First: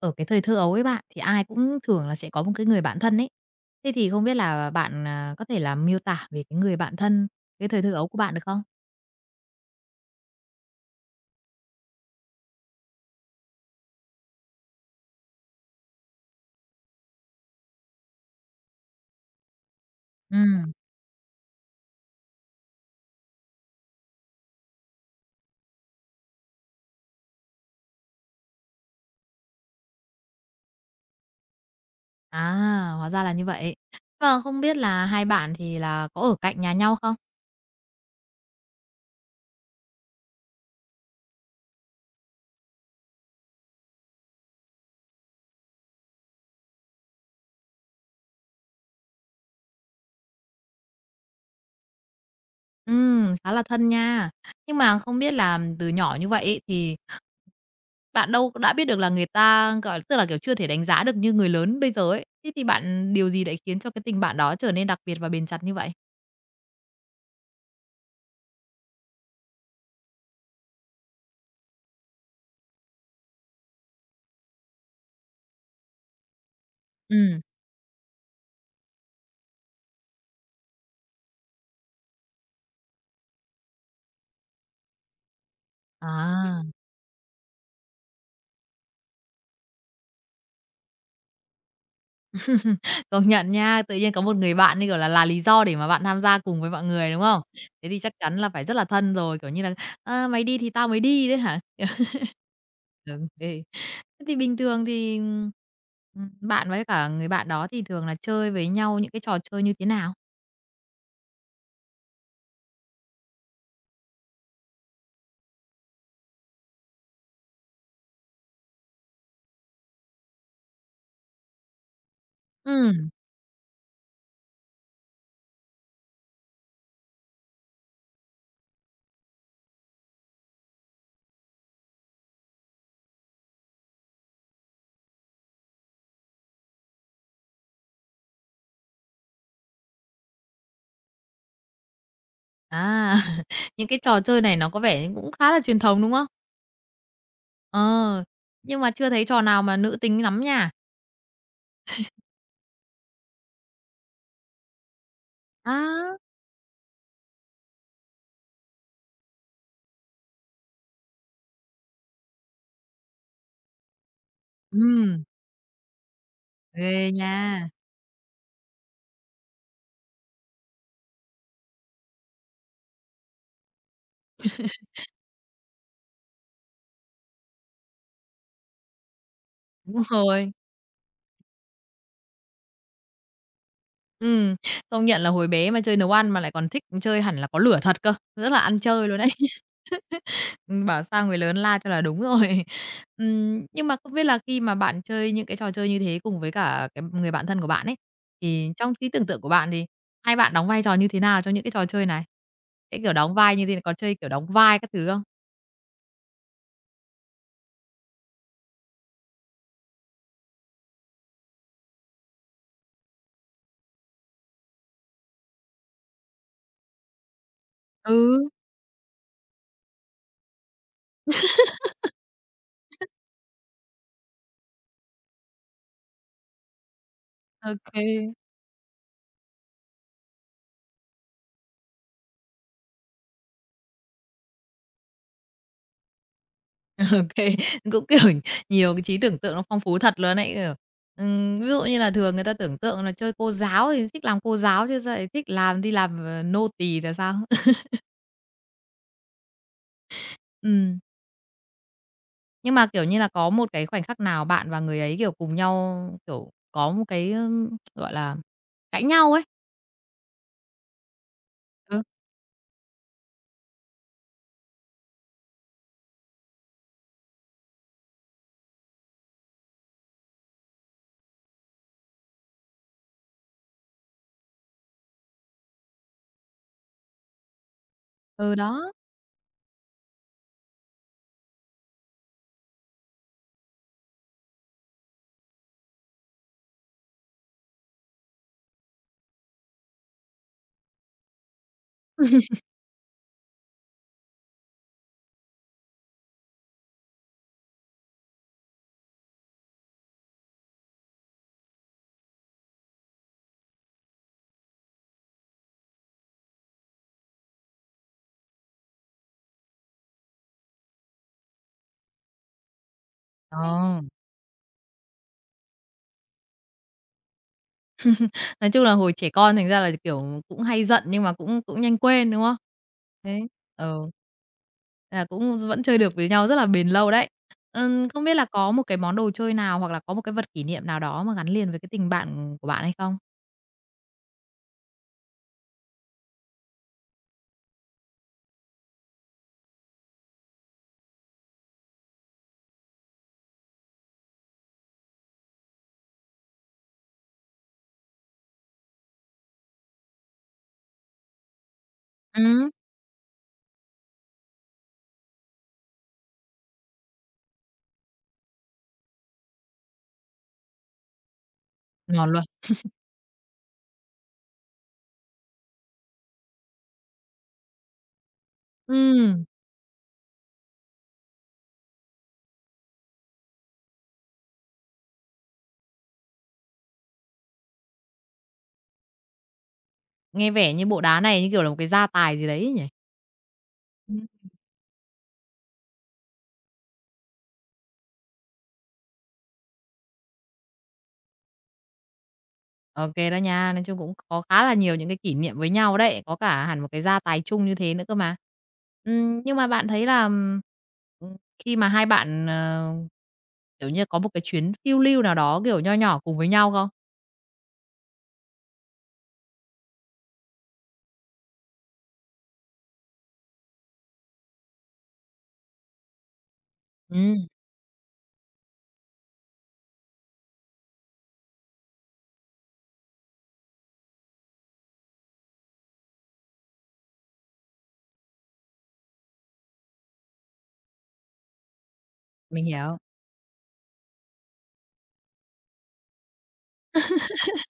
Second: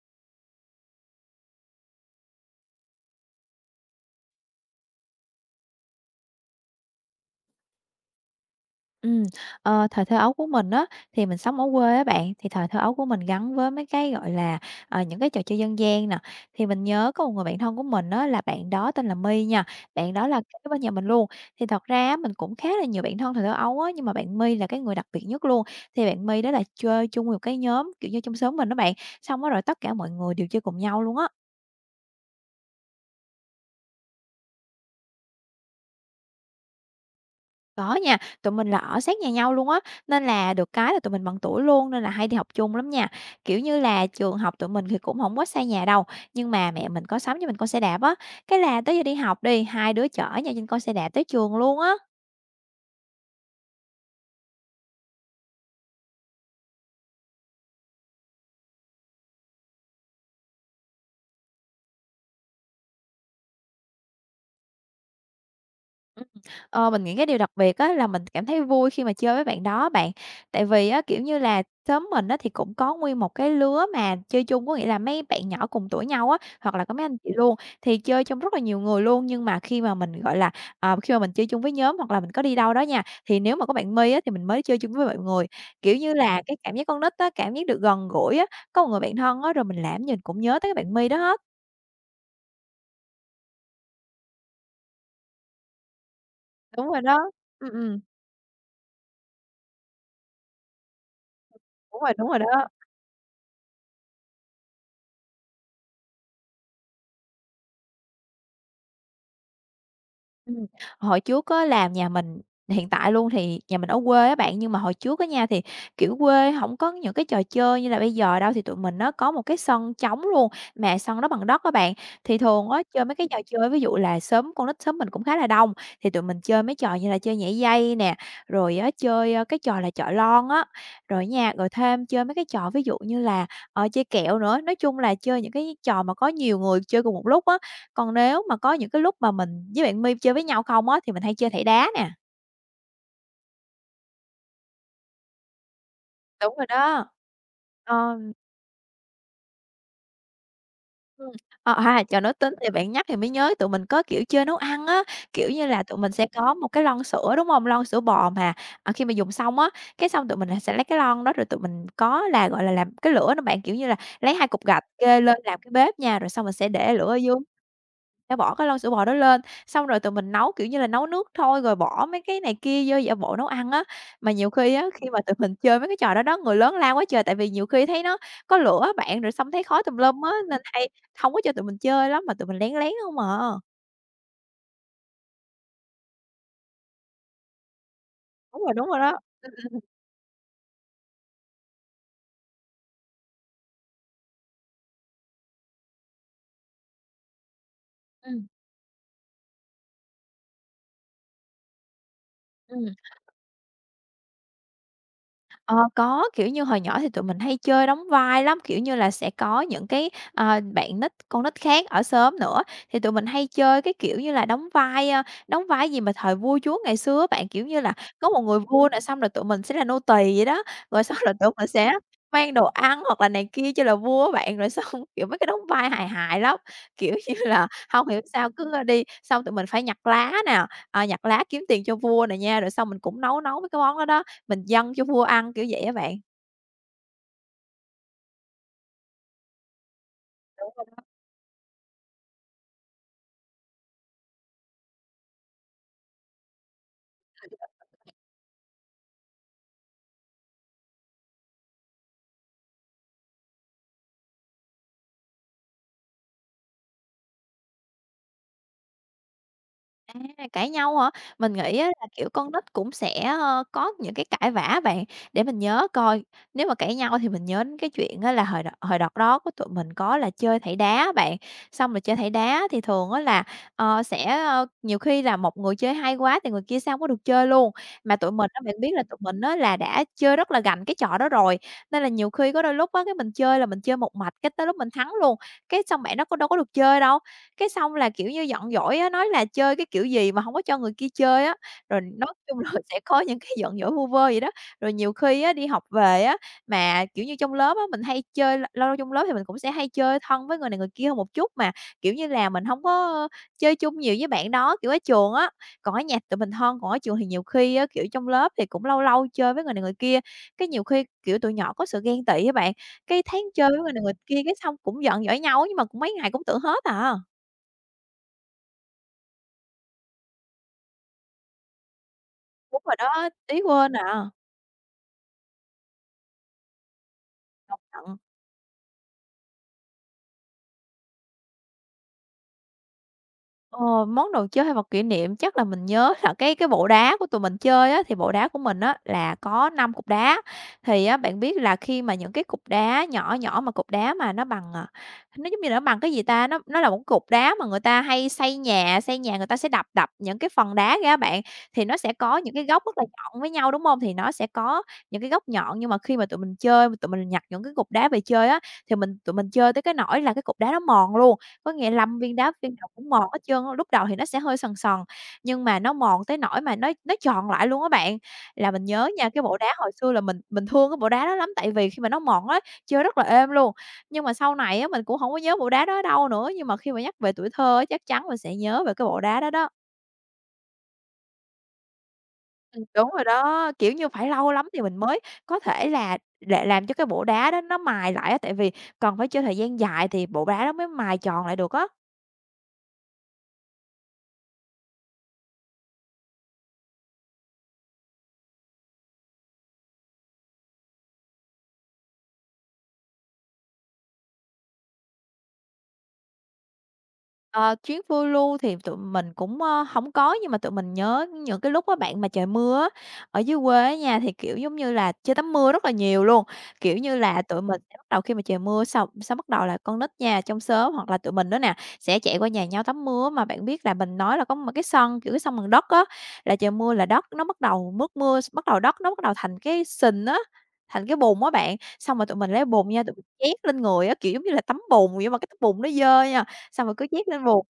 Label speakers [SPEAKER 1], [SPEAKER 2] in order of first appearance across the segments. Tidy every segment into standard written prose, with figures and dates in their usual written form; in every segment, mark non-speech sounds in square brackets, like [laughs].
[SPEAKER 1] Ở cái thời thơ ấu ấy bạn, thì ai cũng thường là sẽ có một cái người bạn thân ấy. Thế thì không biết là bạn, có thể là miêu tả về cái người bạn thân cái thời thơ ấu của bạn được không?
[SPEAKER 2] Ừm, Thời thơ ấu của mình á, thì mình sống ở quê á bạn, thì thời thơ ấu của mình gắn với mấy cái, gọi là, những cái trò chơi dân gian nè. Thì mình nhớ có một người bạn thân của mình á, là bạn đó tên là My nha, bạn đó là kế
[SPEAKER 1] Ừ.
[SPEAKER 2] bên nhà mình luôn. Thì thật ra á, mình cũng khá là nhiều bạn thân thời thơ ấu á, nhưng mà bạn My là cái người đặc biệt nhất luôn. Thì bạn My đó là chơi chung một cái nhóm, kiểu như, trong xóm mình đó bạn, xong á rồi tất cả mọi người đều chơi cùng nhau luôn á.
[SPEAKER 1] À, hóa ra là như vậy. Và không biết là hai bạn thì là có ở cạnh nhà nhau không?
[SPEAKER 2] Có nha, tụi mình là ở sát nhà nhau luôn á, nên là được cái là tụi mình bằng tuổi luôn nên là hay đi học chung lắm nha. Kiểu như là, trường học tụi mình thì cũng không quá xa nhà đâu, nhưng mà mẹ mình có sắm cho mình con xe đạp á, cái là tới giờ đi học đi, hai đứa chở nhau trên con xe đạp tới trường luôn á.
[SPEAKER 1] Ừ, khá là thân nha. Nhưng mà không biết là từ nhỏ như vậy ấy, thì bạn đâu có đã biết được là người ta, gọi tức là, kiểu, chưa thể đánh giá được như người lớn bây giờ ấy. Thế thì bạn điều gì đã khiến cho cái tình bạn đó trở nên đặc biệt và bền chặt như vậy?
[SPEAKER 2] Ừm, mình nghĩ cái điều đặc biệt á là mình cảm thấy vui khi mà chơi với bạn đó bạn. Tại vì á, kiểu như là, xóm mình á thì cũng có nguyên một cái lứa mà chơi chung, có nghĩa là mấy bạn nhỏ cùng tuổi nhau á, hoặc là có mấy
[SPEAKER 1] Ừ.
[SPEAKER 2] anh chị luôn, thì chơi chung rất là nhiều người luôn. Nhưng mà khi mà mình, gọi là, khi mà mình chơi chung với nhóm hoặc là mình có đi đâu đó nha, thì nếu mà có bạn My á thì mình mới chơi chung với mọi người. Kiểu như là, cái
[SPEAKER 1] À.
[SPEAKER 2] cảm giác con nít á, cảm giác được gần gũi á, có một người bạn thân á, rồi mình làm gì mình cũng nhớ tới cái bạn My đó hết.
[SPEAKER 1] Công nhận nha, tự nhiên có một người bạn, như kiểu là lý do để mà bạn tham gia cùng với mọi
[SPEAKER 2] Đúng rồi
[SPEAKER 1] người,
[SPEAKER 2] đó.
[SPEAKER 1] đúng không?
[SPEAKER 2] Ừm,
[SPEAKER 1] Thế thì
[SPEAKER 2] ừm,
[SPEAKER 1] chắc chắn là phải rất là thân rồi, kiểu như là "Ơ, mày đi thì tao mới đi" đấy hả?
[SPEAKER 2] đúng rồi đó.
[SPEAKER 1] Ừ, ê. Thế thì bình thường thì, bạn với cả người bạn đó thì thường là chơi với nhau những cái trò chơi như thế nào?
[SPEAKER 2] Ừm, Hồi trước á là nhà mình hiện tại luôn thì nhà mình ở quê á bạn, nhưng mà hồi trước á nha, thì, kiểu, quê hổng có những cái trò chơi như là bây giờ đâu, thì tụi mình nó có một cái sân trống luôn, mà sân đó bằng đất á bạn. Thì thường á chơi
[SPEAKER 1] Ừ.
[SPEAKER 2] mấy cái trò chơi ví dụ là xóm con nít xóm mình cũng khá là đông, thì tụi mình chơi mấy trò như là chơi nhảy dây nè, rồi á chơi, cái trò là chọi lon á, rồi nha, rồi thêm chơi mấy cái trò ví dụ như là, chơi kẹo nữa. Nói chung là chơi những cái trò mà có nhiều người chơi cùng một lúc á, còn nếu mà có những cái lúc mà mình với bạn My chơi với nhau không á, thì mình hay chơi thẻ đá nè.
[SPEAKER 1] À, [laughs] những cái trò chơi này nó có vẻ cũng khá là truyền thống, đúng không?
[SPEAKER 2] Đúng rồi đó. Ờ,
[SPEAKER 1] Ờ, nhưng mà chưa thấy trò nào mà nữ tính lắm nha.
[SPEAKER 2] ừm, À, trời, nói tính thì bạn nhắc thì mới nhớ tụi mình có, kiểu, chơi nấu ăn á, kiểu như là, tụi mình
[SPEAKER 1] À.
[SPEAKER 2] sẽ có một cái lon sữa, đúng hông? Lon sữa bò mà, khi mà dùng xong á, cái xong tụi mình là sẽ lấy cái lon đó rồi tụi mình có là, gọi là, làm cái lửa nữa bạn, kiểu như là, lấy 2 cục gạch
[SPEAKER 1] Ừ.
[SPEAKER 2] kê lên làm cái bếp nha, rồi xong mình sẽ để lửa
[SPEAKER 1] Ghê
[SPEAKER 2] ở
[SPEAKER 1] nha.
[SPEAKER 2] dưới. Sẽ bỏ cái lon sữa bò đó lên, xong rồi tụi mình nấu, kiểu như là, nấu nước thôi, rồi bỏ mấy cái này kia vô giả bộ nấu ăn á. Mà nhiều khi á, khi mà tụi mình chơi mấy cái trò đó đó, người lớn la quá trời, tại vì nhiều khi thấy nó có lửa á bạn, rồi xong thấy khói tùm
[SPEAKER 1] Đúng
[SPEAKER 2] lum á,
[SPEAKER 1] rồi.
[SPEAKER 2] nên hay hông có cho tụi mình chơi lắm, mà tụi mình lén lén hông à.
[SPEAKER 1] Ừm, công nhận là hồi bé mà chơi nấu ăn mà lại còn thích chơi hẳn là có lửa thật cơ, rất là ăn
[SPEAKER 2] Đúng rồi
[SPEAKER 1] chơi luôn
[SPEAKER 2] đó.
[SPEAKER 1] đấy. [laughs] Bảo sao người lớn la cho là đúng rồi. [laughs] Nhưng mà không biết là khi mà bạn chơi những cái trò chơi như thế cùng với cả cái người bạn thân của bạn ấy,
[SPEAKER 2] Ừm, ừm,
[SPEAKER 1] thì trong trí tưởng tượng của bạn thì hai bạn đóng vai trò như thế nào trong những cái trò chơi này?
[SPEAKER 2] ừm.
[SPEAKER 1] Cái kiểu đóng vai như thế này có chơi kiểu đóng vai các thứ không?
[SPEAKER 2] Ờ, có, kiểu như, hồi nhỏ thì tụi mình hay chơi đóng vai lắm, kiểu như là, sẽ có những cái, bạn nít con nít khác ở xóm nữa, thì tụi mình hay chơi cái kiểu như là đóng vai gì mà thời vua chúa ngày xưa á bạn, kiểu như là, có một
[SPEAKER 1] Ừ.
[SPEAKER 2] người vua nè, xong rồi tụi mình sẽ là nô tỳ vậy đó, rồi xong rồi tụi mình
[SPEAKER 1] [laughs]
[SPEAKER 2] sẽ mang đồ ăn hoặc là này kia cho là vua á bạn, rồi [laughs] xong, kiểu, mấy cái đóng vai hài hài lắm. Kiểu như là, không hiểu
[SPEAKER 1] OK.
[SPEAKER 2] sao cứ, đi xong tụi mình phải nhặt lá nè, nhặt lá kiếm tiền cho vua nè nha, rồi xong mình cũng nấu nấu mấy cái món đó đó. Mình dâng cho vua ăn, kiểu vậy á bạn.
[SPEAKER 1] [laughs] Ô cũng, kiểu, nhiều cái trí tưởng tượng nó phong phú thật luôn ấy, kiểu,
[SPEAKER 2] Đúng.
[SPEAKER 1] ví dụ như là thường người ta tưởng tượng là chơi cô giáo thì thích làm cô giáo chứ sao lại thích làm đi làm, nô tì là sao? [laughs] Ừm, nhưng mà, kiểu như là, có một cái khoảnh khắc nào bạn và người ấy, kiểu, cùng nhau, kiểu, có một cái, gọi là, cãi nhau ấy?
[SPEAKER 2] À, cãi nhau hả? Mình nghĩ á
[SPEAKER 1] Ừ,
[SPEAKER 2] là, kiểu, con nít cũng sẽ, có những cái cãi vã bạn. Để mình nhớ coi, nếu mà cãi nhau thì mình nhớ đến cái chuyện á là hồi đợt đó của tụi mình có là chơi thảy đá á bạn. Xong rồi chơi thảy đá thì thường á là, sẽ, nhiều khi là một người chơi hay quá thì người kia sao hông có được chơi luôn. Mà tụi mình
[SPEAKER 1] ừ,
[SPEAKER 2] á, bạn biết
[SPEAKER 1] đó.
[SPEAKER 2] là tụi mình á là đã chơi rất là gành cái trò đó rồi, nên là nhiều khi có đôi lúc á, cái mình chơi là mình chơi một mạch cái tới lúc mình thắng luôn, cái xong bạn đó có đâu có được chơi đâu. Cái xong là, kiểu như, giận dỗi á, nói là chơi cái kiểu gì mà hổng có cho người kia chơi á, rồi nói chung là [laughs] sẽ có những cái giận dỗi vu vơ vậy đó. Rồi nhiều khi á, đi học về á, mà, kiểu như, trong lớp á, mình hay chơi lâu lâu trong lớp thì mình cũng sẽ hay chơi thân với người này người kia hơn một chút mà, kiểu như là, mình hông có chơi chung nhiều với bạn đó, kiểu, ở trường á. Còn ở nhà tụi mình thân, còn ở trường thì nhiều khi á, kiểu, trong lớp thì cũng lâu lâu chơi với người này người kia, cái nhiều khi, kiểu, tụi nhỏ có sự ghen tị á bạn, cái thấy chơi với người
[SPEAKER 1] Ờ.
[SPEAKER 2] này người kia cái xong cũng giận dỗi nhau á, nhưng mà cũng mấy ngày cũng tự hết à.
[SPEAKER 1] Nói chung là hồi trẻ con thành ra là, kiểu, cũng hay giận nhưng mà cũng cũng nhanh quên, đúng không?
[SPEAKER 2] Đúng rồi đó,
[SPEAKER 1] Thế
[SPEAKER 2] Tí quên
[SPEAKER 1] ừ.
[SPEAKER 2] à,
[SPEAKER 1] Là cũng vẫn chơi được với nhau rất là bền lâu đấy.
[SPEAKER 2] công nhận.
[SPEAKER 1] Không biết là có một cái món đồ chơi nào hoặc là có một cái vật kỷ niệm nào đó mà gắn liền với cái tình bạn của bạn hay không?
[SPEAKER 2] Ờ, món đồ chơi hay vật kỷ niệm chắc là mình nhớ là cái bộ đá của tụi mình chơi á, thì bộ đá của mình á là có 5 cục đá. Thì á, bạn biết là khi mà những cái cục đá nhỏ nhỏ mà cục đá mà nó bằng, nó giống như là nó bằng cái gì ta? Nó là một cục đá mà người ta hay xây nhà, người ta sẽ đập đập những cái phần đá ra bạn, thì nó sẽ có những cái
[SPEAKER 1] Ừm.
[SPEAKER 2] góc rất là nhọn với nhau, đúng không? Thì nó sẽ có những cái góc nhọn, nhưng mà khi mà tụi mình chơi, tụi mình nhặt những cái cục đá về chơi á, thì tụi mình chơi tới cái nỗi là cái cục đá nó mòn luôn. Có nghĩa lăm
[SPEAKER 1] Ngon
[SPEAKER 2] viên
[SPEAKER 1] luôn.
[SPEAKER 2] đá viên nào cũng mòn hết trơn á, lúc đầu thì nó sẽ hơi sần sần, nhưng mà nó mòn tới nỗi mà nó tròn lại luôn á bạn. Là mình nhớ nha, cái
[SPEAKER 1] Ừm,
[SPEAKER 2] bộ đá hồi xưa là mình thương cái bộ đá đó lắm, tại vì khi mà nó mòn á, chơi rất là êm luôn. Nhưng mà sau này á, mình cũng hổng có nhớ bộ đá đó ở đâu nữa, nhưng mà khi mà nhắc về tuổi thơ á, chắc chắn mình sẽ nhớ về cái bộ đá đó đó.
[SPEAKER 1] nghe vẻ như bộ đá này như kiểu là một cái gia tài gì đấy nhỉ?
[SPEAKER 2] Đúng rồi đó, kiểu như, phải lâu lắm thì mình mới có thể là để làm cho cái bộ đá đó nó mài lại á, tại vì cần phải chơi thời gian dài thì bộ đá đó mới mài tròn lại được á.
[SPEAKER 1] OK đó nha, nói chung cũng có khá là nhiều những cái kỷ niệm với nhau đấy, có cả hẳn một cái gia tài chung như thế nữa cơ mà. Nhưng mà bạn thấy là, khi mà hai bạn, kiểu như, có một cái chuyến phiêu lưu nào đó, kiểu, nho nhỏ cùng với nhau không?
[SPEAKER 2] Ờ, Chuyến phiêu lưu thì tụi mình cũng, hổng có, nhưng mà tụi mình nhớ những cái lúc á bạn mà trời mưa á, ở dưới quê á nha, thì, kiểu, giống như là, chơi tắm mưa rất là nhiều luôn. Kiểu như
[SPEAKER 1] Ừm,
[SPEAKER 2] là, tụi mình sẽ bắt đầu khi mà trời mưa xong xong bắt đầu là con nít nha, trong xóm hoặc là tụi mình nữa nè, sẽ chạy qua nhà nhau tắm mưa. Mà bạn biết là mình nói là có một cái sân, kiểu, cái sân bằng đất á, là trời mưa là đất nó bắt đầu mướt mưa, bắt đầu đất nó bắt đầu thành cái sình á, thành cái bùn á bạn. Xong rồi tụi mình
[SPEAKER 1] mình
[SPEAKER 2] lấy bùn
[SPEAKER 1] hiểu.
[SPEAKER 2] nha, tụi mình trét lên người á, kiểu, giống như là tắm bùn nhưng mà cái tóc bùn nó dơ nha. Xong rồi cứ nhét lên vườn,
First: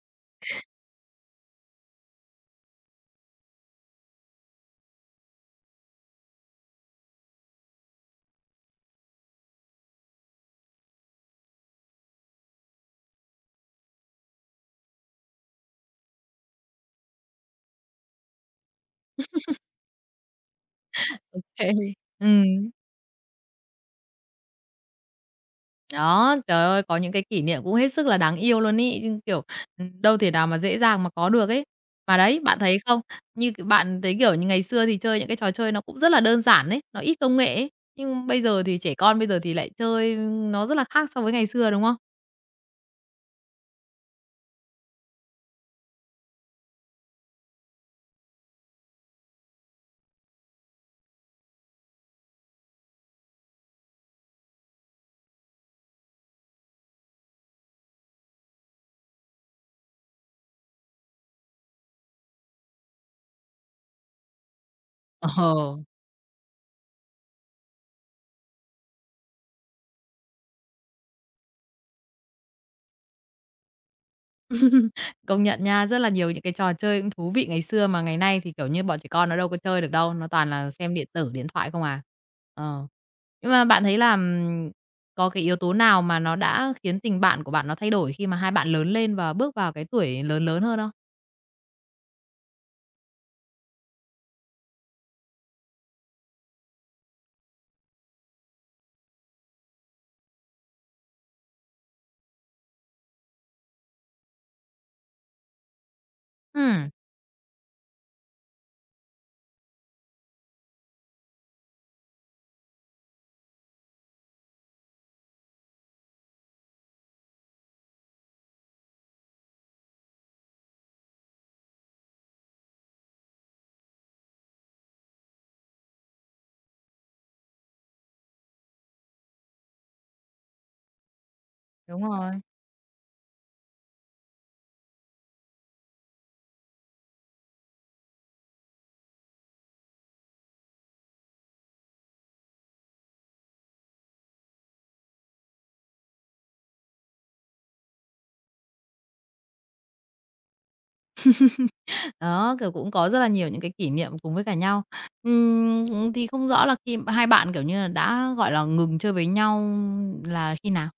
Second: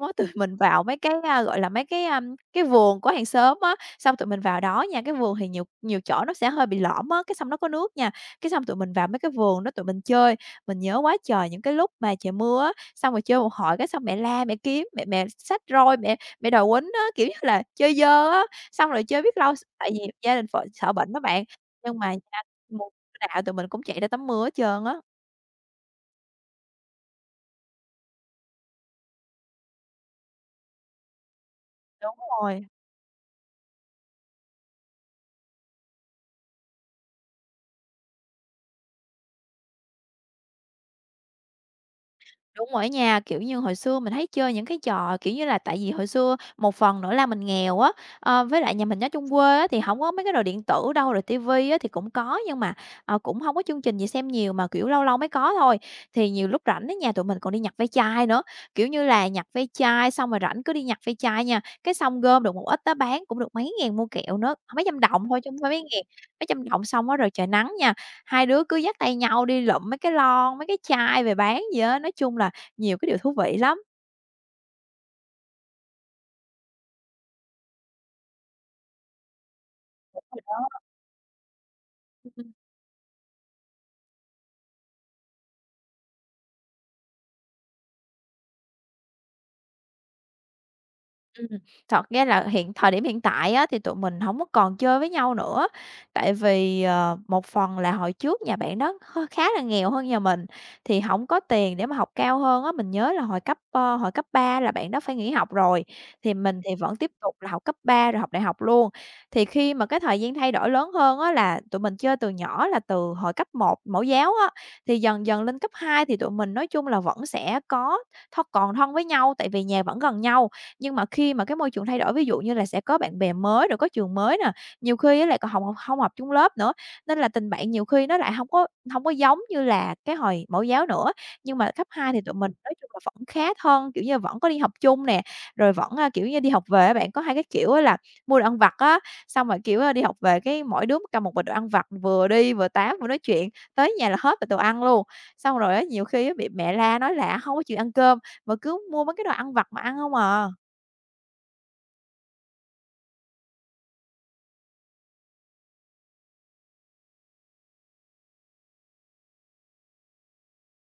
[SPEAKER 2] đó, tụi mình vào mấy cái, gọi là, mấy cái, cái vườn của hàng xóm á, xong tụi mình vào đó nha, cái vườn thì nhiều nhiều chỗ nó sẽ hơi bị lõm á, cái xong nó có nước nha, cái xong tụi mình vào mấy cái vườn đó tụi mình chơi. Mình nhớ quá trời những cái lúc mà trời mưa á, xong rồi chơi một hồi cái xong mẹ la, mẹ kiếm, mẹ mẹ xách roi, mẹ mẹ đòi quýnh á, kiểu như là, chơi dơ á, xong rồi chơi biết lâu s tại vì gia đình phợ sợ bệnh đó bạn,
[SPEAKER 1] [laughs]
[SPEAKER 2] nhưng mà nha,
[SPEAKER 1] Ừm.
[SPEAKER 2] mùa nào tụi mình cũng chạy ra tắm mưa hết trơn á.
[SPEAKER 1] Đó, trời ơi, có những cái kỷ niệm cũng hết sức là đáng yêu luôn ấy, nhưng, kiểu, đâu thể nào mà dễ dàng mà có được ấy.
[SPEAKER 2] Đúng
[SPEAKER 1] Mà đấy, bạn
[SPEAKER 2] rồi.
[SPEAKER 1] thấy không, như c bạn thấy, kiểu như, ngày xưa thì chơi những cái trò chơi nó cũng rất là đơn giản ấy, nó ít công nghệ ấy, nhưng bây giờ thì trẻ con bây giờ thì lại chơi nó rất là khác so với ngày xưa, đúng không?
[SPEAKER 2] Đúng rồi á nha, kiểu như, hồi xưa mình thấy chơi những cái trò, kiểu như là, tại vì hồi xưa một phần nữa là mình nghèo á, với lại nhà mình ở chung quê á thì không có mấy cái đồ điện tử đâu, rồi tivi á thì cũng có nhưng mà, cũng không có chương trình gì xem nhiều mà, kiểu, lâu lâu mới có thôi. Thì nhiều lúc rảnh á nhà tụi mình còn đi nhặt ve chai nữa, kiểu như là, nhặt ve chai xong rồi rảnh cứ đi nhặt ve chai nha, cái xong gom được một ít đó bán cũng được mấy ngàn mua kẹo nữa, mấy trăm đồng thôi chứ không phải
[SPEAKER 1] Ờ.
[SPEAKER 2] mấy ngàn, mấy trăm đồng xong á rồi trời nắng nha. Hai đứa cứ dắt tay nhau đi lụm mấy cái lon, mấy cái chai về bán gì á, nói chung là nhiều cái điều thú vị lắm.
[SPEAKER 1] Công nhận nha, rất là nhiều những cái trò chơi cũng thú vị ngày xưa mà ngày nay thì, kiểu như, bọn trẻ con nó đâu có chơi được đâu, nó toàn là xem điện tử, điện thoại không à. Ờ. Nhưng mà bạn thấy là, có cái yếu tố nào mà nó đã khiến tình bạn của bạn nó thay đổi khi mà hai bạn lớn lên và bước vào cái tuổi lớn lớn hơn không?
[SPEAKER 2] Ừm, thật ra là hiện thời điểm hiện tại á, thì tụi mình hổng có còn chơi với nhau nữa, tại vì, một phần là hồi trước nhà bạn đó hơi khá là nghèo hơn nhà mình, thì hổng có tiền để mà học cao hơn á. Mình nhớ là hồi cấp, hồi cấp 3 là bạn đó phải nghỉ học rồi, thì mình thì
[SPEAKER 1] Ừm,
[SPEAKER 2] vẫn tiếp tục là học cấp 3 rồi học đại học luôn. Thì khi mà cái thời gian thay đổi lớn hơn á, là tụi mình chơi từ nhỏ là từ hồi cấp một mẫu giáo á, thì dần dần lên cấp 2 thì tụi mình nói chung là vẫn sẽ có thân còn thân với nhau, tại vì nhà vẫn gần nhau. Nhưng mà khi mà cái môi trường thay đổi, ví dụ như là sẽ có bạn bè mới, rồi có trường mới nè, nhiều khi á lại còn học không học chung lớp nữa, nên là tình bạn nhiều khi nó lại không có giống như là cái hồi mẫu giáo nữa. Nhưng mà cấp
[SPEAKER 1] đúng
[SPEAKER 2] 2 thì tụi
[SPEAKER 1] rồi.
[SPEAKER 2] mình nói chung là vẫn khá thân, kiểu như, vẫn có đi học chung nè, rồi vẫn, kiểu như, đi học về á bạn, có hai cái kiểu á là mua đồ ăn vặt á, xong rồi, kiểu, đi học về cái mỗi đứa cầm một bịch đồ ăn vặt, vừa đi vừa tám vừa nói chuyện, tới nhà là hết bịch đồ ăn luôn. Xong rồi á, nhiều khi á bị mẹ la nói là không có chịu ăn cơm mà cứ mua mấy cái đồ ăn vặt mà ăn không à."
[SPEAKER 1] Đó, kiểu, cũng có rất là nhiều những cái kỷ niệm cùng với cả nhau. Thì không rõ là khi hai bạn, kiểu như là, đã, gọi là, ngừng chơi với nhau là khi nào?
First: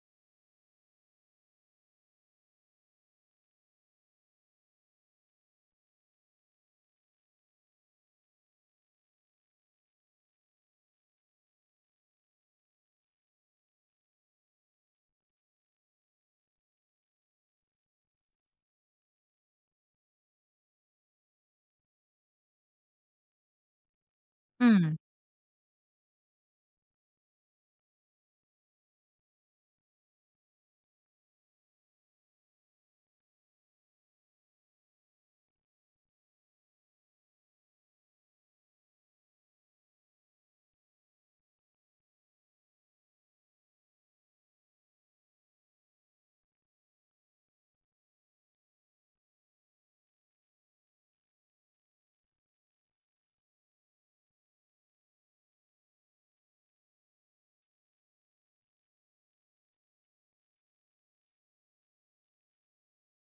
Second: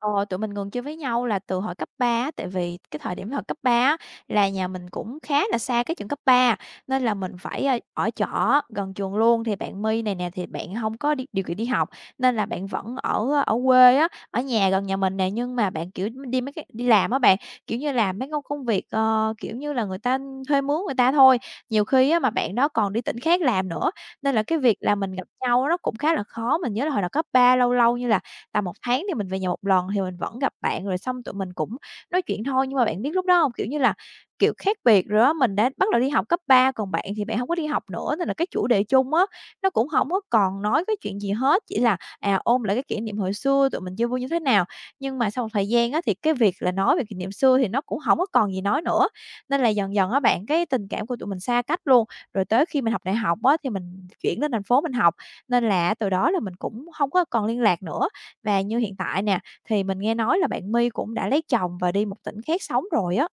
[SPEAKER 2] Ờ, tụi mình ngừng chơi với nhau là từ hồi cấp 3, á, tại vì cái thời điểm hồi cấp 3 á, là nhà mình cũng khá là xa cái trường cấp 3, nên là mình phải, ở trọ gần trường luôn. Thì bạn My này nè, thì bạn không có đi điều kiện đi học, nên là bạn vẫn ở ở quê á, ở nhà gần nhà mình nè, nhưng mà bạn, kiểu, đi mấy cái đi làm á bạn, kiểu như, làm mấy công công việc, kiểu như là, người ta thuê mướn người ta thôi. Nhiều khi á, mà bạn đó còn đi tỉnh khác làm nữa, nên là cái việc là
[SPEAKER 1] Ừm.
[SPEAKER 2] mình gặp nhau nó cũng khá là khó. Mình nhớ là hồi đầu cấp 3 lâu lâu như là tầm một tháng thì mình về nhà một lần thì mình vẫn gặp bạn, rồi xong tụi mình cũng nói chuyện thôi. Nhưng mà bạn biết lúc đó không? Kiểu như là, kiểu, khác biệt rồi á, mình đã bắt đầu đi học cấp 3 còn bạn thì bạn không có đi học nữa, nên là cái chủ đề chung á, nó cũng không có còn nói cái chuyện gì hết, chỉ là, ôn lại cái kỷ niệm hồi xưa tụi mình chơi vui như thế nào. Nhưng mà sau một thời gian á, thì cái việc là nói về kỷ niệm xưa thì nó cũng không có còn gì nói nữa, nên là dần dần á bạn, cái tình cảm của tụi mình xa cách luôn. Rồi tới khi mình học đại học á, thì mình chuyển lên thành phố mình học, nên là từ đó là mình cũng không có còn liên lạc nữa. Và như hiện tại nè, thì mình nghe nói là bạn My cũng đã lấy chồng và đi một tỉnh khác sống rồi á.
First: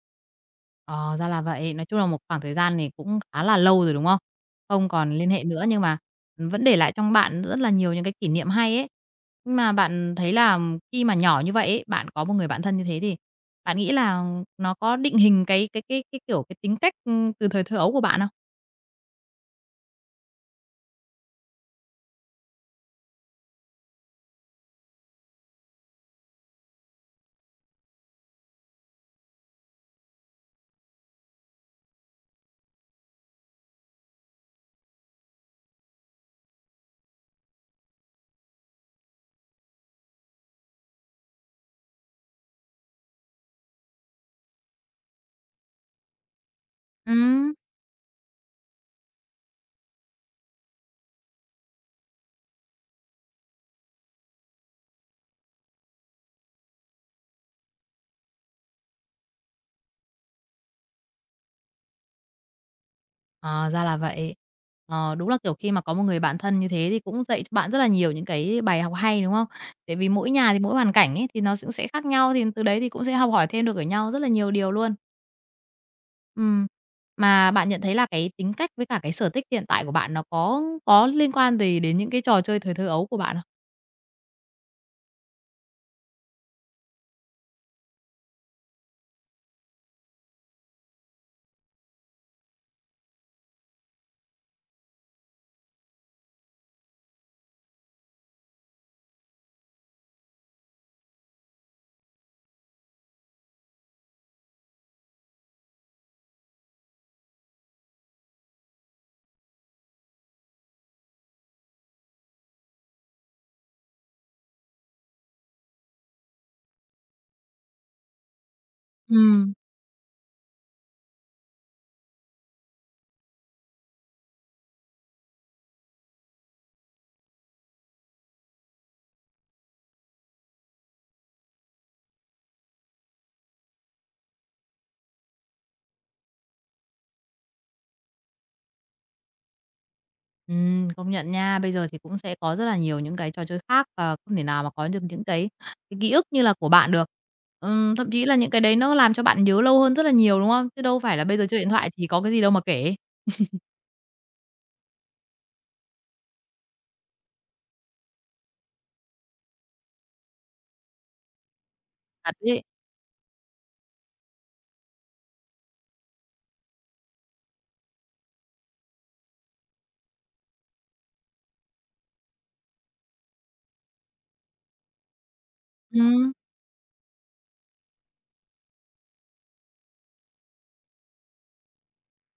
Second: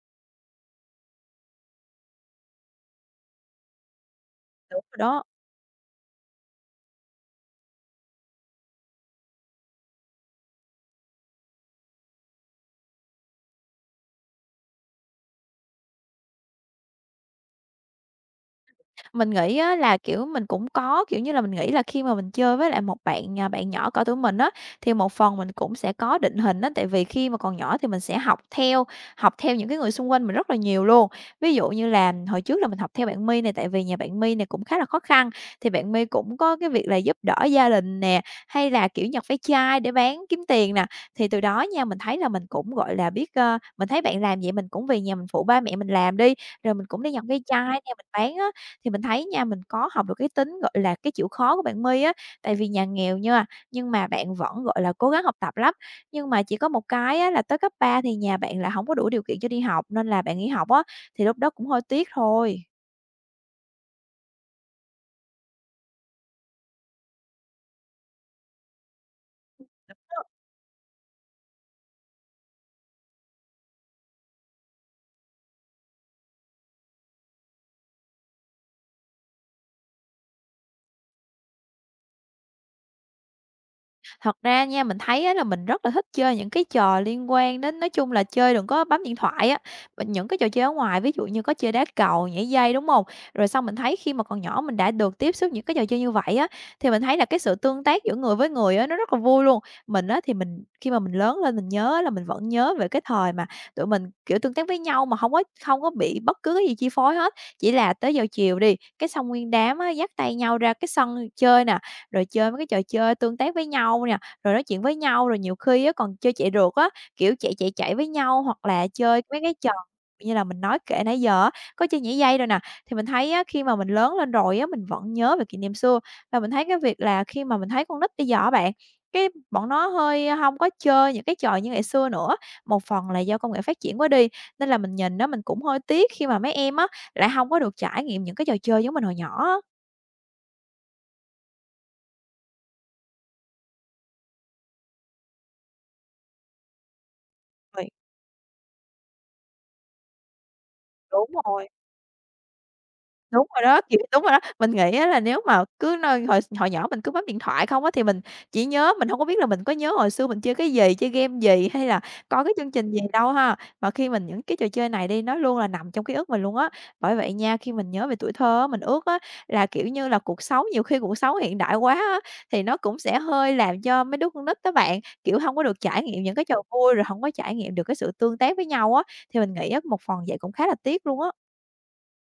[SPEAKER 1] Ờ, ra là vậy. Nói chung là một khoảng thời gian thì cũng khá là lâu rồi, đúng không?
[SPEAKER 2] Đúng
[SPEAKER 1] Không
[SPEAKER 2] rồi
[SPEAKER 1] còn
[SPEAKER 2] đó.
[SPEAKER 1] liên hệ nữa nhưng mà vẫn để lại trong bạn rất là nhiều những cái kỷ niệm hay ấy. Nhưng mà bạn thấy là khi mà nhỏ như vậy ấy, bạn có một người bạn thân như thế thì bạn nghĩ là nó có định hình cái, kiểu, cái tính cách, từ thời thơ ấu của bạn không?
[SPEAKER 2] Mình nghĩ á là, kiểu, mình cũng có, kiểu như là, mình nghĩ là khi mà mình chơi với lại một bạn, bạn nhỏ cỡ tuổi mình á, thì một phần mình cũng sẽ có định hình á, tại vì khi mà còn nhỏ thì mình sẽ học theo những cái người xung quanh mình rất là nhiều luôn. Ví dụ như là hồi trước là mình học theo bạn My này tại vì nhà bạn My này cũng khá là khó khăn, thì bạn My cũng có cái việc là giúp đỡ gia đình nè, hay là, kiểu, nhặt ve chai để bán kiếm tiền nè. Thì từ đó nha, mình thấy là mình cũng, gọi là, biết, mình thấy bạn làm vậy mình cũng về nhà mình phụ ba mẹ mình làm đi, rồi mình cũng đi nhặt ve
[SPEAKER 1] Ừm.
[SPEAKER 2] chai nè, mình bán á, thì mình thấy nha, mình có học được cái tính, gọi là, cái chịu khó của bạn My á, tại vì nhà nghèo nha, nhưng mà bạn vẫn, gọi là, cố gắng học tập lắm. Nhưng mà chỉ có một cái á là tới cấp 3 thì nhà bạn lại không có đủ điều kiện cho đi học, nên là bạn nghỉ học á, thì lúc đó cũng hơi tiếc thôi.
[SPEAKER 1] Ờ, ra là vậy. Ờ, đúng là, kiểu, khi mà có một người bạn thân như thế thì cũng dạy cho bạn rất là nhiều những cái bài học hay, đúng không? Tại vì mỗi nhà thì mỗi hoàn cảnh ấy, thì nó cũng sẽ khác nhau, thì từ đấy thì cũng sẽ học hỏi thêm được ở nhau rất là nhiều điều luôn. Ừm, mà bạn nhận thấy là cái tính cách với cả cái sở thích hiện tại của bạn nó có liên quan gì đến những cái trò chơi thời thơ ấu của bạn không?
[SPEAKER 2] Thật ra nha, mình thấy á là mình rất là thích chơi những cái trò liên quan đến nói chung là chơi đừng có bấm điện thoại á, mình những cái trò chơi ở ngoài, ví dụ như có chơi đá cầu, nhảy dây, đúng không? Rồi xong mình thấy khi mà còn nhỏ mình đã được tiếp xúc những cái trò chơi như vậy á, thì mình thấy là cái sự tương tác giữa người với người á, nó rất là vui luôn. Mình á thì mình khi mà mình lớn lên mình nhớ là mình vẫn nhớ về cái thời mà tụi mình, kiểu, tương tác với nhau mà không có bị bất cứ cái gì chi phối hết, chỉ là tới giờ chiều đi, cái xong nguyên đám á dắt tay nhau ra cái sân chơi nè, rồi chơi mấy cái trò chơi tương tác với nhau nè, rồi nói chuyện với nhau, rồi nhiều khi á còn chơi chạy rượt á, kiểu, chạy, chạy, chạy với nhau hoặc là chơi mấy
[SPEAKER 1] Ừm.
[SPEAKER 2] cái trò như là mình nói kể nãy giờ á, có chơi nhảy dây rồi nè. Thì mình thấy á, khi mà mình lớn lên rồi á, mình vẫn nhớ về kỷ niệm xưa và mình thấy cái việc là khi mà mình thấy con nít bây giờ á bạn, cái bọn nó hơi không có chơi những cái trò như ngày xưa nữa. Một phần là do công nghệ phát triển quá đi, nên là mình nhìn á, mình cũng hơi tiếc khi mà mấy em á, lại không có được trải nghiệm những cái trò chơi giống mình hồi nhỏ á.
[SPEAKER 1] Công nhận nha. Bây giờ thì cũng sẽ có rất là nhiều những cái trò chơi khác và không thể nào mà có được những cái ký ức như là của bạn được.
[SPEAKER 2] Rồi,
[SPEAKER 1] Thậm chí là những cái đấy nó làm cho bạn nhớ lâu hơn rất là nhiều, đúng không? Chứ đâu phải là
[SPEAKER 2] đúng
[SPEAKER 1] bây giờ chơi
[SPEAKER 2] rồi.
[SPEAKER 1] điện thoại thì có cái gì đâu mà kể.
[SPEAKER 2] Đúng rồi đó, kiểu đúng rồi đó. Mình nghĩ á là nếu mà cứ nơi hồi hồi nhỏ mình cứ bấm điện thoại không á, thì mình chỉ nhớ mình hông có biết là mình có nhớ hồi xưa mình chơi cái gì, chơi game gì hay là
[SPEAKER 1] Thật
[SPEAKER 2] coi cái
[SPEAKER 1] đấy.
[SPEAKER 2] chương trình gì đâu ha. Mà khi mình những cái trò chơi này đi, nó luôn là nằm trong ký ức mình luôn á. Bởi vậy nha, khi mình nhớ về tuổi thơ á, mình ước á là, kiểu như là, cuộc sống nhiều khi cuộc sống hiện đại quá á, thì nó cũng sẽ hơi làm cho mấy đứa con nít đó bạn, kiểu, hông có được trải nghiệm
[SPEAKER 1] Ừm,
[SPEAKER 2] những cái trò vui, rồi hổng có trải nghiệm được cái sự tương tác với nhau á. Thì mình nghĩ á, một phần vậy cũng khá là tiếc luôn á.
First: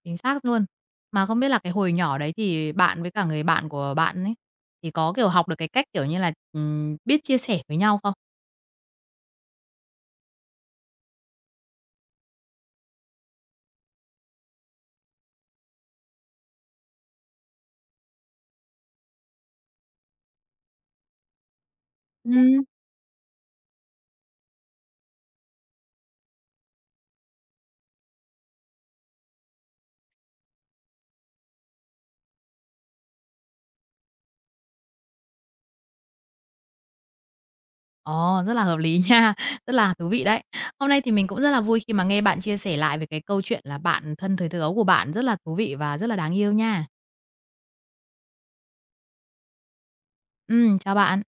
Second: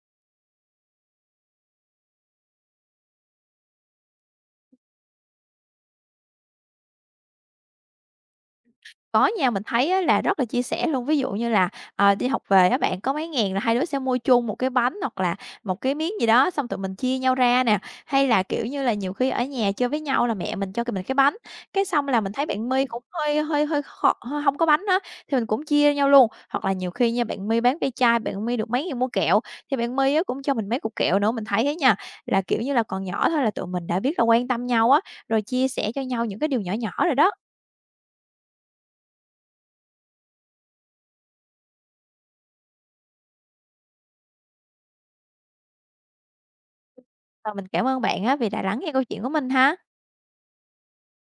[SPEAKER 1] chính xác luôn. Mà không biết là cái hồi nhỏ đấy thì bạn với cả người bạn của bạn ấy, thì có, kiểu, học được cái cách, kiểu như là, biết chia sẻ với nhau không?
[SPEAKER 2] Có nha, mình thấy á là rất là chia sẻ luôn. Ví dụ như là, đi học về á bạn, có mấy ngàn là hai đứa sẽ mua chung một cái bánh hoặc là một cái miếng gì đó, xong tụi mình chia nhau ra nè. Hay là, kiểu như là, nhiều khi ở nhà chơi với nhau là mẹ mình cho c mình cái bánh, cái xong là mình thấy
[SPEAKER 1] Ừm.
[SPEAKER 2] bạn My cũng hơi hơi hơi khó hơi hông có bánh á, thì mình cũng chia nhau luôn. Hoặc là nhiều khi nha, bạn My bán ve chai, bạn My được mấy ngàn mua kẹo, thì bạn My á cũng cho mình mấy cục kẹo nữa. Mình thấy á nha, là, kiểu như là, còn nhỏ thôi là tụi mình đã biết là quan tâm nhau á, rồi chia sẻ cho nhau những cái điều nhỏ nhỏ rồi đó.
[SPEAKER 1] Ồ, rất là hợp lý nha, [laughs] rất là thú vị đấy. Hôm nay thì mình cũng rất là vui khi mà nghe bạn chia sẻ lại về cái câu chuyện là bạn thân thời thơ ấu của bạn rất là thú vị và rất là đáng yêu nha.
[SPEAKER 2] Và mình cảm ơn bạn á vì đã lắng nghe câu chuyện của mình ha.
[SPEAKER 1] Ừ chào bạn.